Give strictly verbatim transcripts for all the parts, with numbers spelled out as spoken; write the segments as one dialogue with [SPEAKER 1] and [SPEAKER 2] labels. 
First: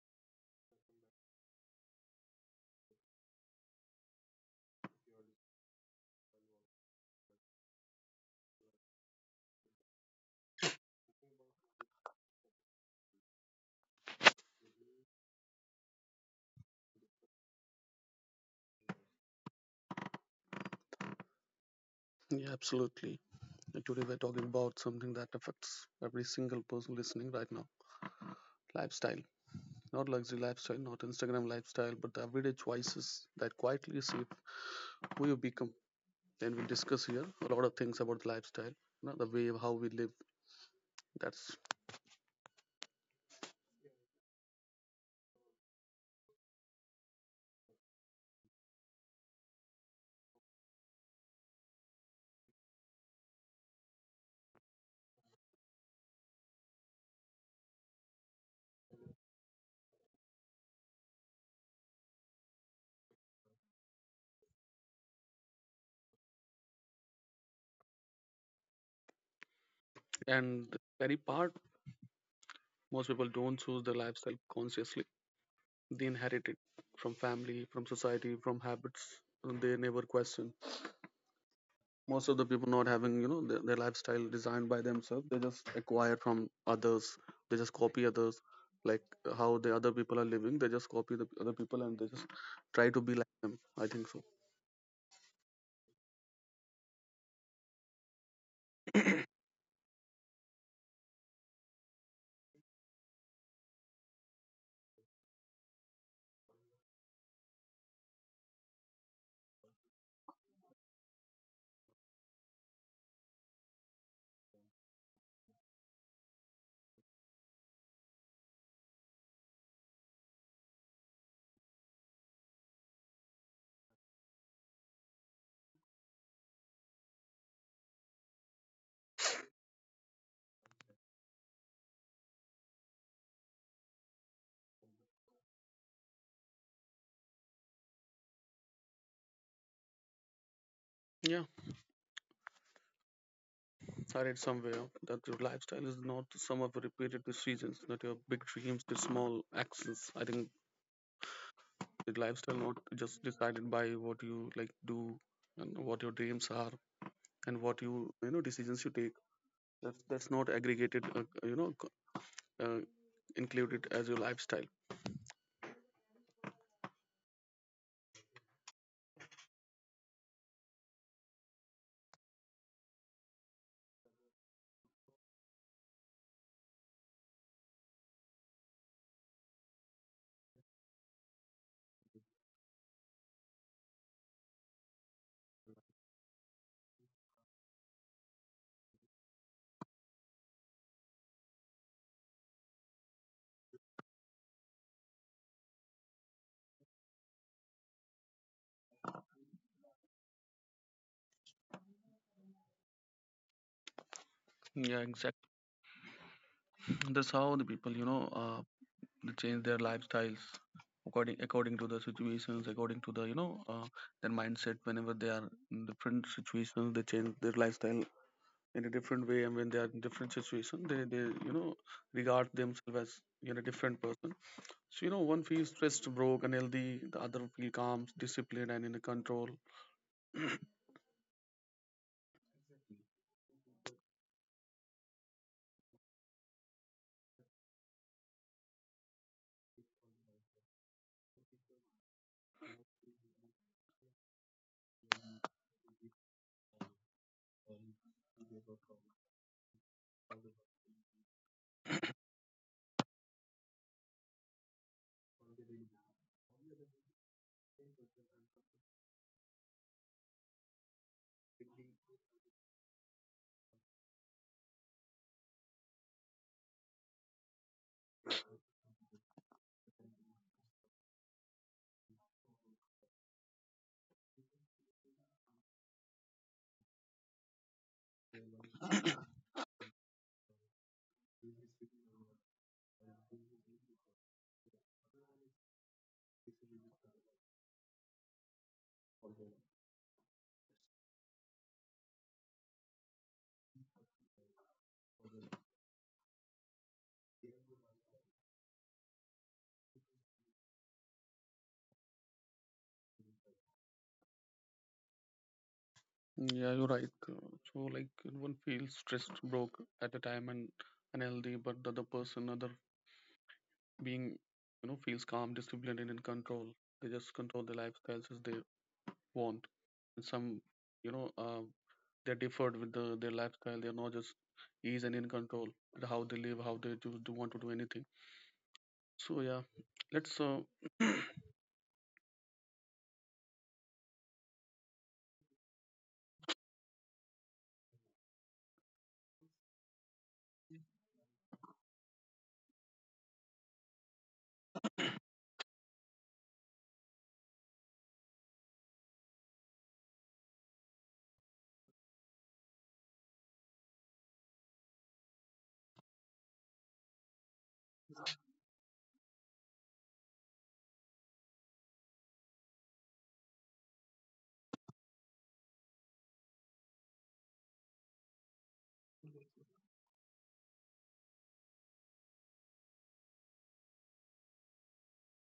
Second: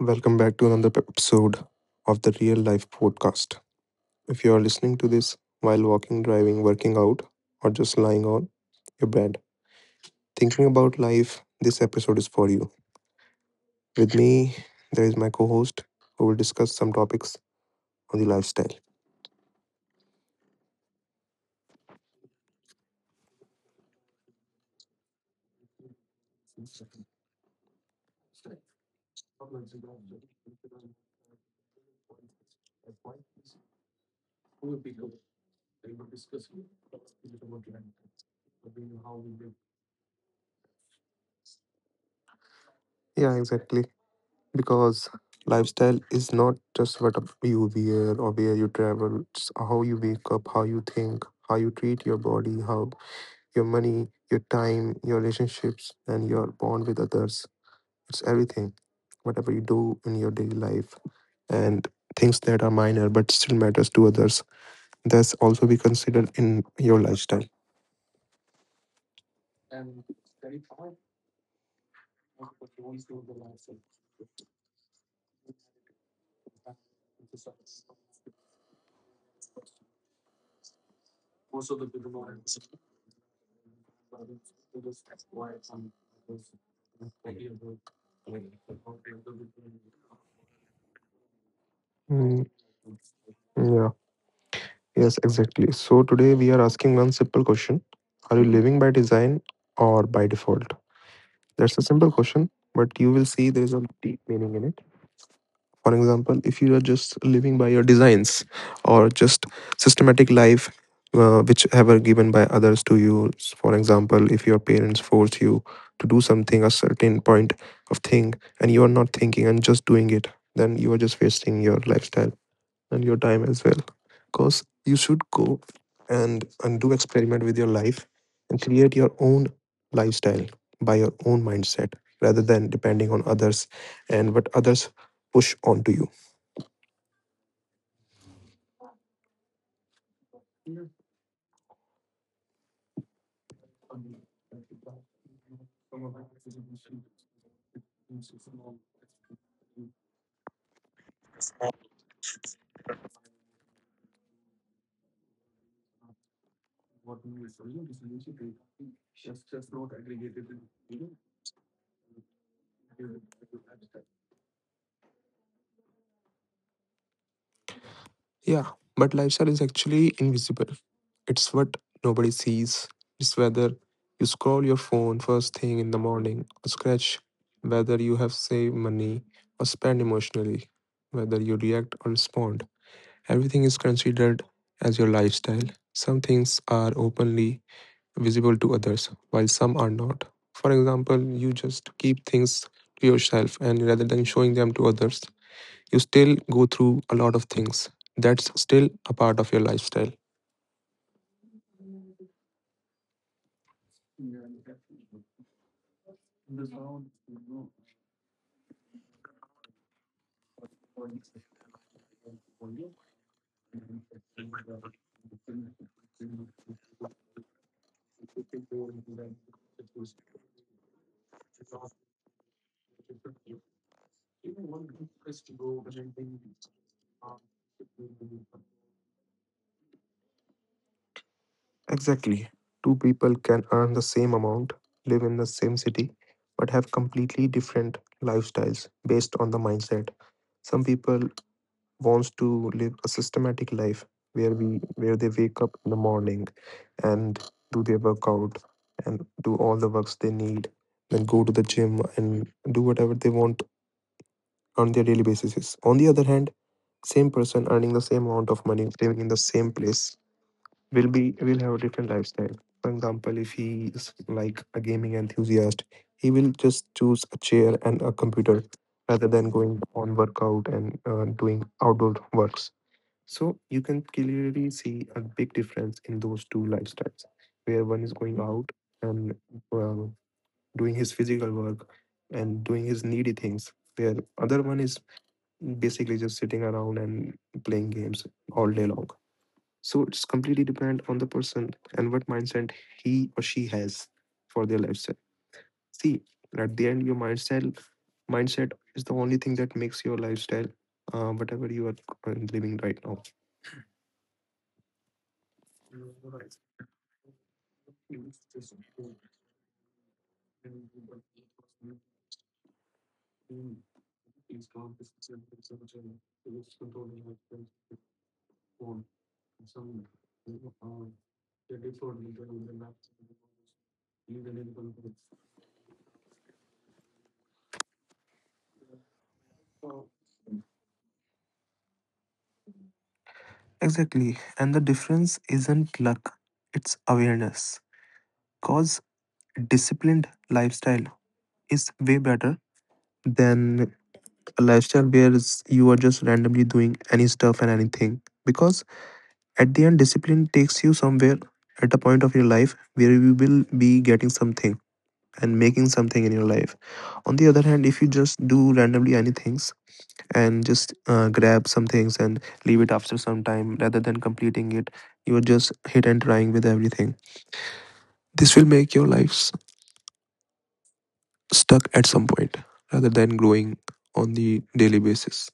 [SPEAKER 1] Welcome back to another episode of the Real Life Podcast. If you are listening to this while walking, driving, working out, or just lying on your bed, thinking about life, this episode is for you. With me, there is my co host who will discuss some topics on the lifestyle.
[SPEAKER 2] Yeah, absolutely. And today we're talking about something that affects every single person listening right now: lifestyle. Not luxury lifestyle, not Instagram lifestyle, but the everyday choices that quietly shape who you become. Then we'll discuss here a lot of things about the lifestyle, you know, the way how we live. That's
[SPEAKER 1] Yeah, exactly. Because lifestyle is not just what you wear or where you travel, it's how you wake up, how you think, how you treat your body, how your money, your time, your relationships and your bond with others. It's everything whatever you do in your daily life, and things that are minor but still matters to others, that's also be considered in your lifestyle.
[SPEAKER 2] and very part, most people don't choose their lifestyle consciously. They inherit it from family, from society, from habits they never question. Most of the people not having you know their, their lifestyle designed by themselves, they just acquire from others, they just copy others, like how the other people are living, they just copy the other people, and they just
[SPEAKER 1] Mm,
[SPEAKER 2] try to be like them, I
[SPEAKER 1] yeah,
[SPEAKER 2] think so.
[SPEAKER 1] yes, exactly. So today we are asking one simple question: are you living by design or by default? That's a simple question, but you will see there is a deep meaning in it. For example, if you are just living by your designs or just systematic life, uh, which ever given by others to you, s- for example, if your parents force you to do something, a certain point of thing, and you are not thinking and just doing it, then you are just wasting your lifestyle and your time as well. Because you should go and, and do experiment with your life and create your own lifestyle by your own mindset rather than depending on others and what others push onto you.
[SPEAKER 2] Yeah, I read somewhere that your lifestyle is not the sum of repeated decisions, not your big dreams, the small actions. I think the lifestyle not just decided by what you like do, and what your dreams are, and what you you know decisions you take. That's that's not aggregated, uh, you know uh, include it as your lifestyle.
[SPEAKER 1] Yeah, but lifestyle is actually invisible. It's what nobody sees. It's whether you scroll your phone first thing in the morning or scratch, whether you have saved money or spend emotionally, whether you react or respond. Everything is considered as your lifestyle. Some things are openly visible to others, while some are not. For example, you just keep things to yourself and rather than showing them to others, you still go through a lot of things. That's still a part of your lifestyle.
[SPEAKER 2] Yeah, exactly. That's how the people, you know, uh, they change their lifestyles according according to the situations, according to the you know uh, their mindset. Whenever they are in different situations, they change their lifestyle in a different way. And when they are in different situations, they they you know regard themselves as you know different person. So you know, one feels stressed, broke, unhealthy. The other feel calm, disciplined, and in a control.
[SPEAKER 1] Exactly. Two people can earn the same amount, live in the same city, but have completely different lifestyles based on the mindset. Some people wants to live a systematic life where we where they wake up in the morning and do their workout and do all the works they need, then go to the gym and do whatever they want on their daily basis. On the other hand, same person earning the same amount of money, living in the same place will be will have a different lifestyle. For example, if he is like a gaming enthusiast, he will just choose a chair and a computer rather than going on workout and uh, doing outdoor works. So you can clearly see a big difference in those two lifestyles, where one is going out and uh, doing his physical work and doing his needy things, where other one is basically just sitting around and playing games all day long. So it's completely dependent on the person and what mindset he or she has for their lifestyle. See, at the end, your mindset mindset is the only thing that makes your lifestyle, uh, whatever you are uh, living right now.
[SPEAKER 2] Yeah, you're right. Uh, So, like, one feels stressed, broke at the time, and unhealthy, but the other person, other being, you know, feels calm, disciplined, and in control. They just control their lifestyles as they want. And some, you know, uh, they're differed with the, their lifestyle. They're not just ease and in control with how they live, how they do, do want to do anything. So, yeah, let's, uh, yeah,
[SPEAKER 1] Exactly. And the difference isn't luck, it's awareness. Because disciplined lifestyle is way better than a lifestyle where it's- you are just randomly doing any stuff and anything. Because at the end, discipline takes you somewhere at a point of your life where you will be getting something and making something in your life. On the other hand, if you just do randomly anything, and just uh, grab some things and leave it after some time rather than completing it, you're just hit and trying with everything. This will make your life s- stuck at some point rather than growing on the daily basis.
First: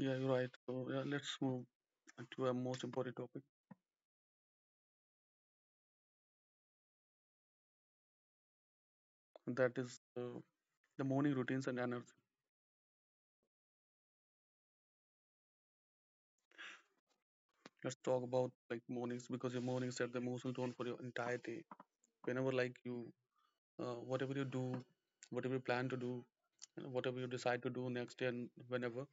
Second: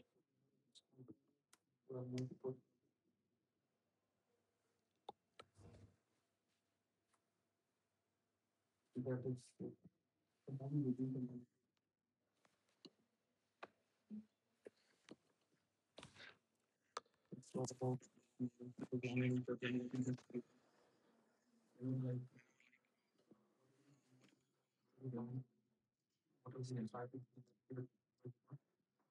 [SPEAKER 2] you're right. So, yeah, let's move to a most important topic, and that is uh, the morning routines and energy. Let's talk about like mornings because your mornings set the emotional tone for your entire day. Whenever like you, uh, whatever you do, whatever you plan to do, and whatever you decide to do next day and whenever,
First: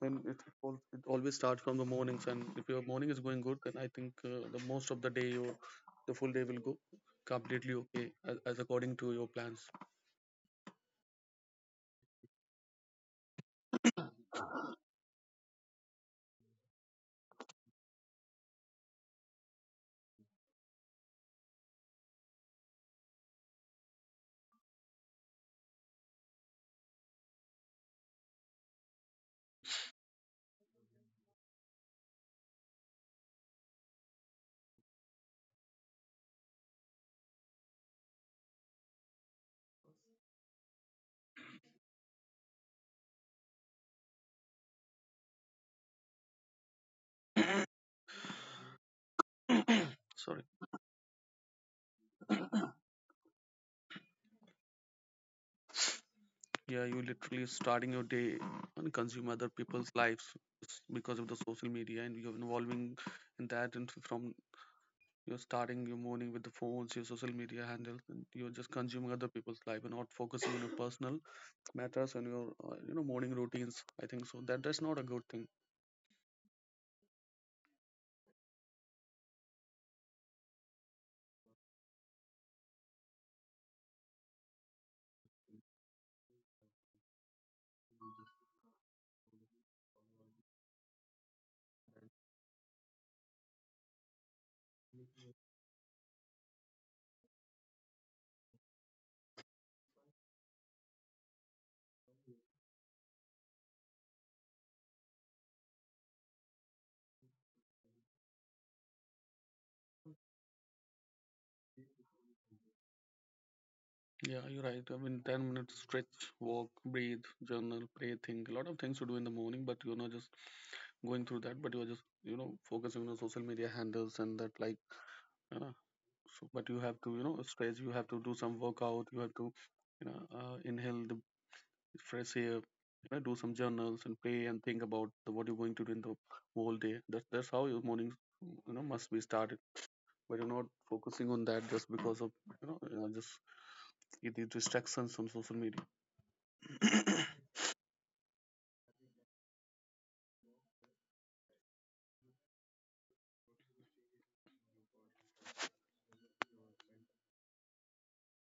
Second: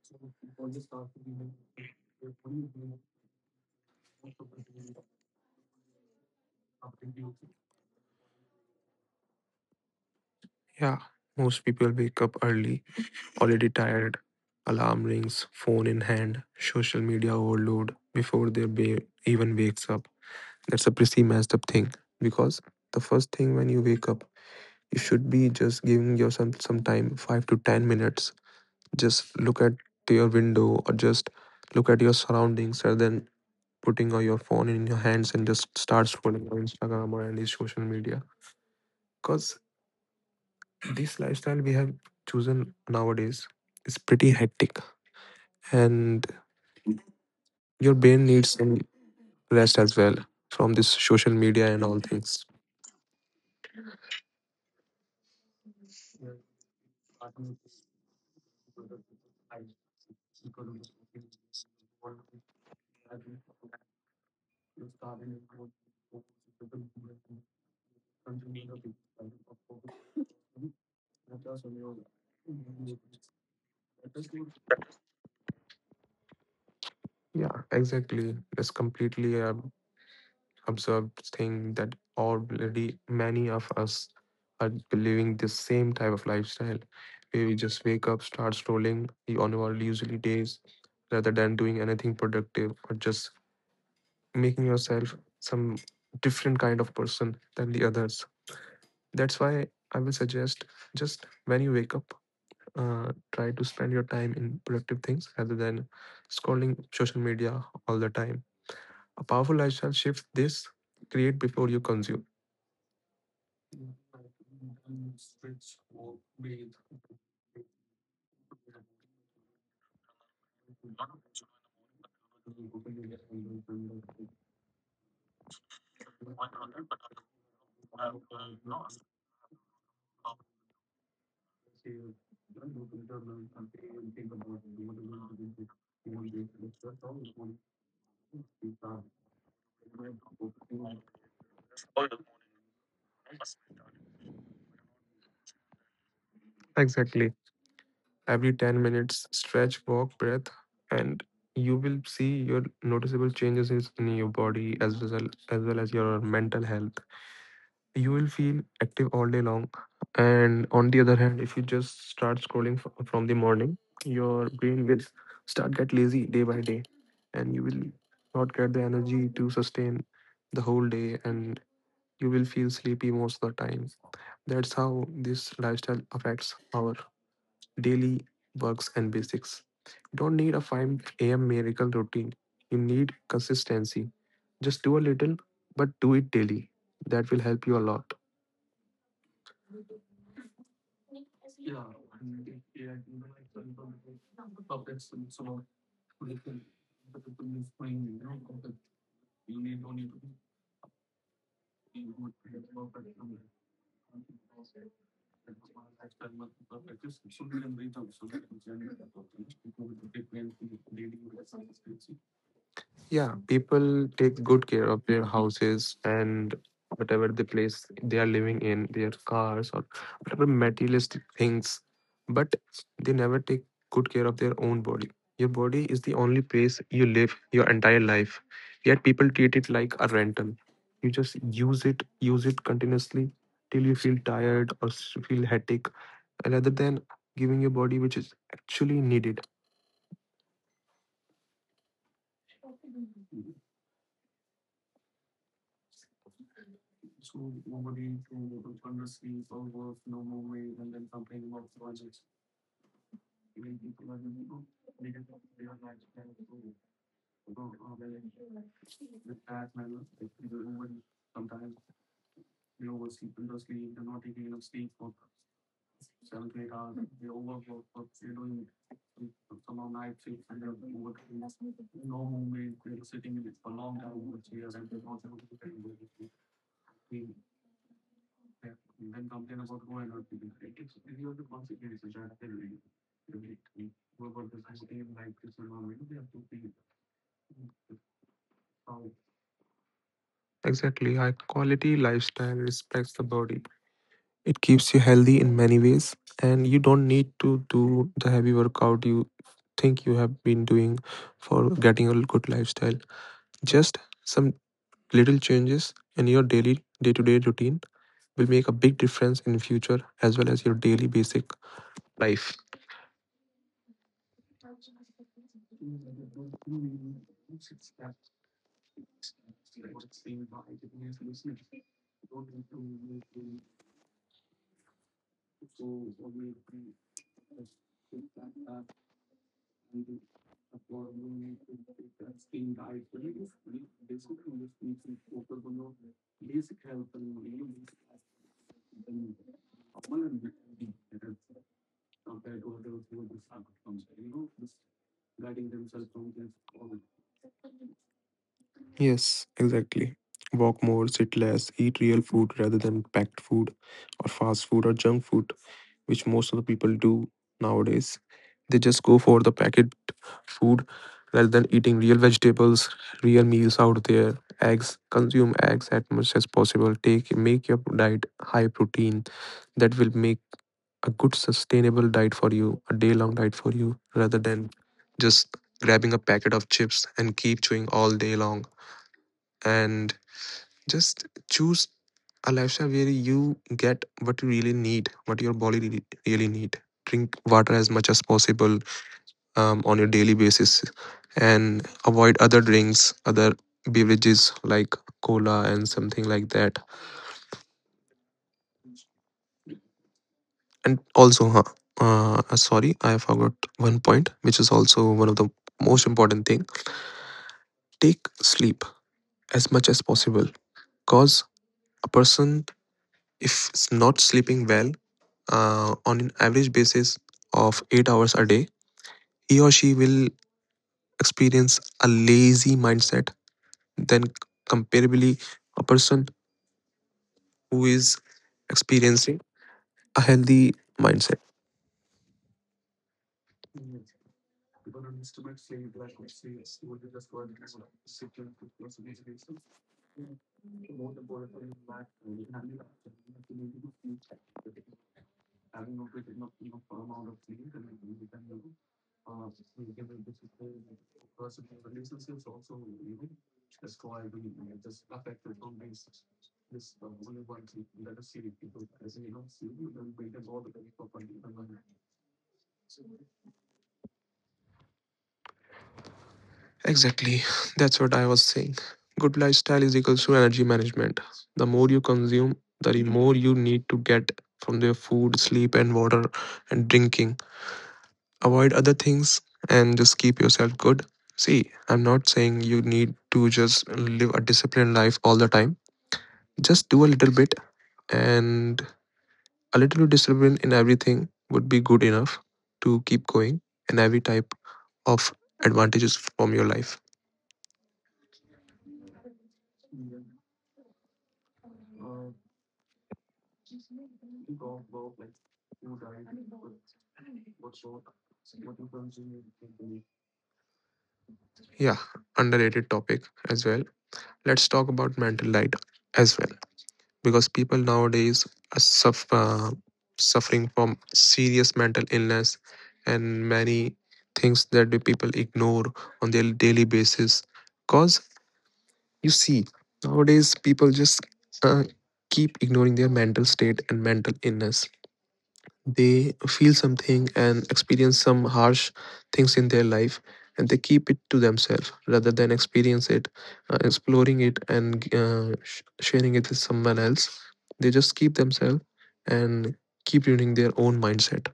[SPEAKER 2] then it, al- it always starts from the mornings. And if your morning is going good, then I think uh, the most of the day or the full day will go completely okay as, as according to your plans.
[SPEAKER 1] Yeah, most people wake up early, already tired, alarm rings, phone in hand, social media overload before their ba- even wakes up. That's a pretty messed up thing because the first thing when you wake up, you should be just giving yourself some time, five to ten minutes. Just look at to your window or just look at your surroundings rather than putting all your phone in your hands and just start scrolling on Instagram or any social media. Because this lifestyle we have chosen nowadays is pretty hectic, and your brain needs some rest as well
[SPEAKER 2] Sorry.
[SPEAKER 1] from this social media and all things.
[SPEAKER 2] Yeah, you literally starting your day and consume other people's lives s- because of the social media, and you're involving in that. And from you're starting your morning with the phones, your social media handles, and you're just consuming other people's life and not focusing on your personal matters and your uh, you know morning routines. I think so. That that's not a good thing.
[SPEAKER 1] Yeah, exactly, that's completely a absurd thing that already many of us are living the same type of lifestyle where we just wake up, start strolling on our usually days rather than doing anything productive or just making yourself some different kind of person than the others. That's why I will suggest just when you wake up, uh, try to spend your time in productive things rather than scrolling social media all the time. A powerful lifestyle shift this create before you consume.
[SPEAKER 2] Yeah, you're right.
[SPEAKER 1] Streets
[SPEAKER 2] I mean,
[SPEAKER 1] will
[SPEAKER 2] ten
[SPEAKER 1] be.
[SPEAKER 2] minutes stretch, walk, breathe, journal, pray, think. A lot of things to do in the morning, but you're not just going through that. But you're just you know focusing on your social media handles and that like. Uh, so but you have to you know stretch, you have to do some workout, you have to you know uh, inhale the fresh air, you know, do some journals and pray and think about the, what you're going to do in the whole day. That's that's how your morning you know must be started, but you're not focusing on that just because of you know uh, just the distractions from social media.
[SPEAKER 1] Exactly. Every ten minutes stretch walk breath, and you will see your noticeable changes is in your body as well as well as your mental health. You will feel active all day long, and on the other hand, if you just start scrolling f- from the morning, your brain will start get lazy day by day, and you will not get the energy to sustain the whole day, and you will feel sleepy most of the time. That's how this lifestyle affects our daily works and basics. You don't need a five a m miracle routine. You need consistency. Just do a little, but do it daily. That will help you a lot. Yeah, people take good care of their houses and whatever the place they are living in, their cars or whatever materialistic things, but they never take good care of their own body. Your body is the only place you live your entire life. Yet people treat it like a rental. You just use it, use it continuously till you feel tired or s- feel headache rather than giving your body which is actually needed. So nobody to honestly for work, no more way, and then complain about projects. Even people are doing, oh, they can, they are not trying to go on the task manner, like they do sometimes. They oversleep and they they're not taking enough sleep for seven to eight hours, they overwork, but they're doing some on night shifts and they're overworking. No movement, they're sitting in it for a long time, over years, and they're not able to get we then complain about go and not be there. It is, it is the consequences which are there. We, we, we go like this environment, we have to be how. Exactly. High quality lifestyle respects the body. It keeps you healthy in many ways, and you don't need to do the heavy workout you think you have been doing for getting a good lifestyle. Just some little changes in your daily day to day routine will make a big difference in future as well as your daily basic life. Compared to others who are disarmed, you know, just guiding themselves from this problem. Yes, exactly. Walk more, sit less, eat real food rather than packed food or fast food or junk food, which most of the people do nowadays. They just go for the packet food rather than eating real vegetables, real meals out there, eggs, consume eggs as much as possible. Take make your diet high protein, that will make a good sustainable diet for you, a day long diet for you, rather than just grabbing a packet of chips and keep chewing all day long. And just choose a lifestyle where you get what you really need, what your body really, really need. Drink water as much as possible um, on your daily basis and avoid other drinks, other beverages like cola and something like that. And also, huh, uh, sorry, I forgot one point, which is also one of the most important thing. Take sleep as much as possible, cause a person if is not sleeping well, uh, on an average basis of eight hours a day, he or she will experience a lazy mindset. Then comparably, a person who is experiencing a healthy mindset. Even on instruments like black or C S, you would just go ahead and sort of sit and put your solution. More the board for you back. And you have to be active. Having not written up enough amount of things and then we can do. Uh, we can do personal relationships also, even know, that's why we uh, just affected on basis. This uh, only one thing, let us see people, as you know, see, we will wait and all the way for funding. Exactly. That's what I was saying. Good lifestyle is equals to energy management. The more you consume, the more you need to get from your food, sleep, and water and drinking. Avoid other things and just keep yourself good. See, I'm not saying you need to just live a disciplined life all the time. Just do a little bit, and a little discipline in everything would be good enough to keep going and every type of advantages from your life. Uh, People vote like who died, what what sort, what you think they. Yeah, underrated topic as well. Let's talk about mental light as well because people nowadays are suff uh, suffering from serious mental illness and many things that the people ignore on their daily basis. Because you see, nowadays people just uh, keep ignoring their mental state and mental illness. They feel something and experience some harsh things in their life, and they keep it to themselves rather than experience it, uh, exploring it, and uh, sh- sharing it with someone else. They just keep themselves and keep ruining their own mindset.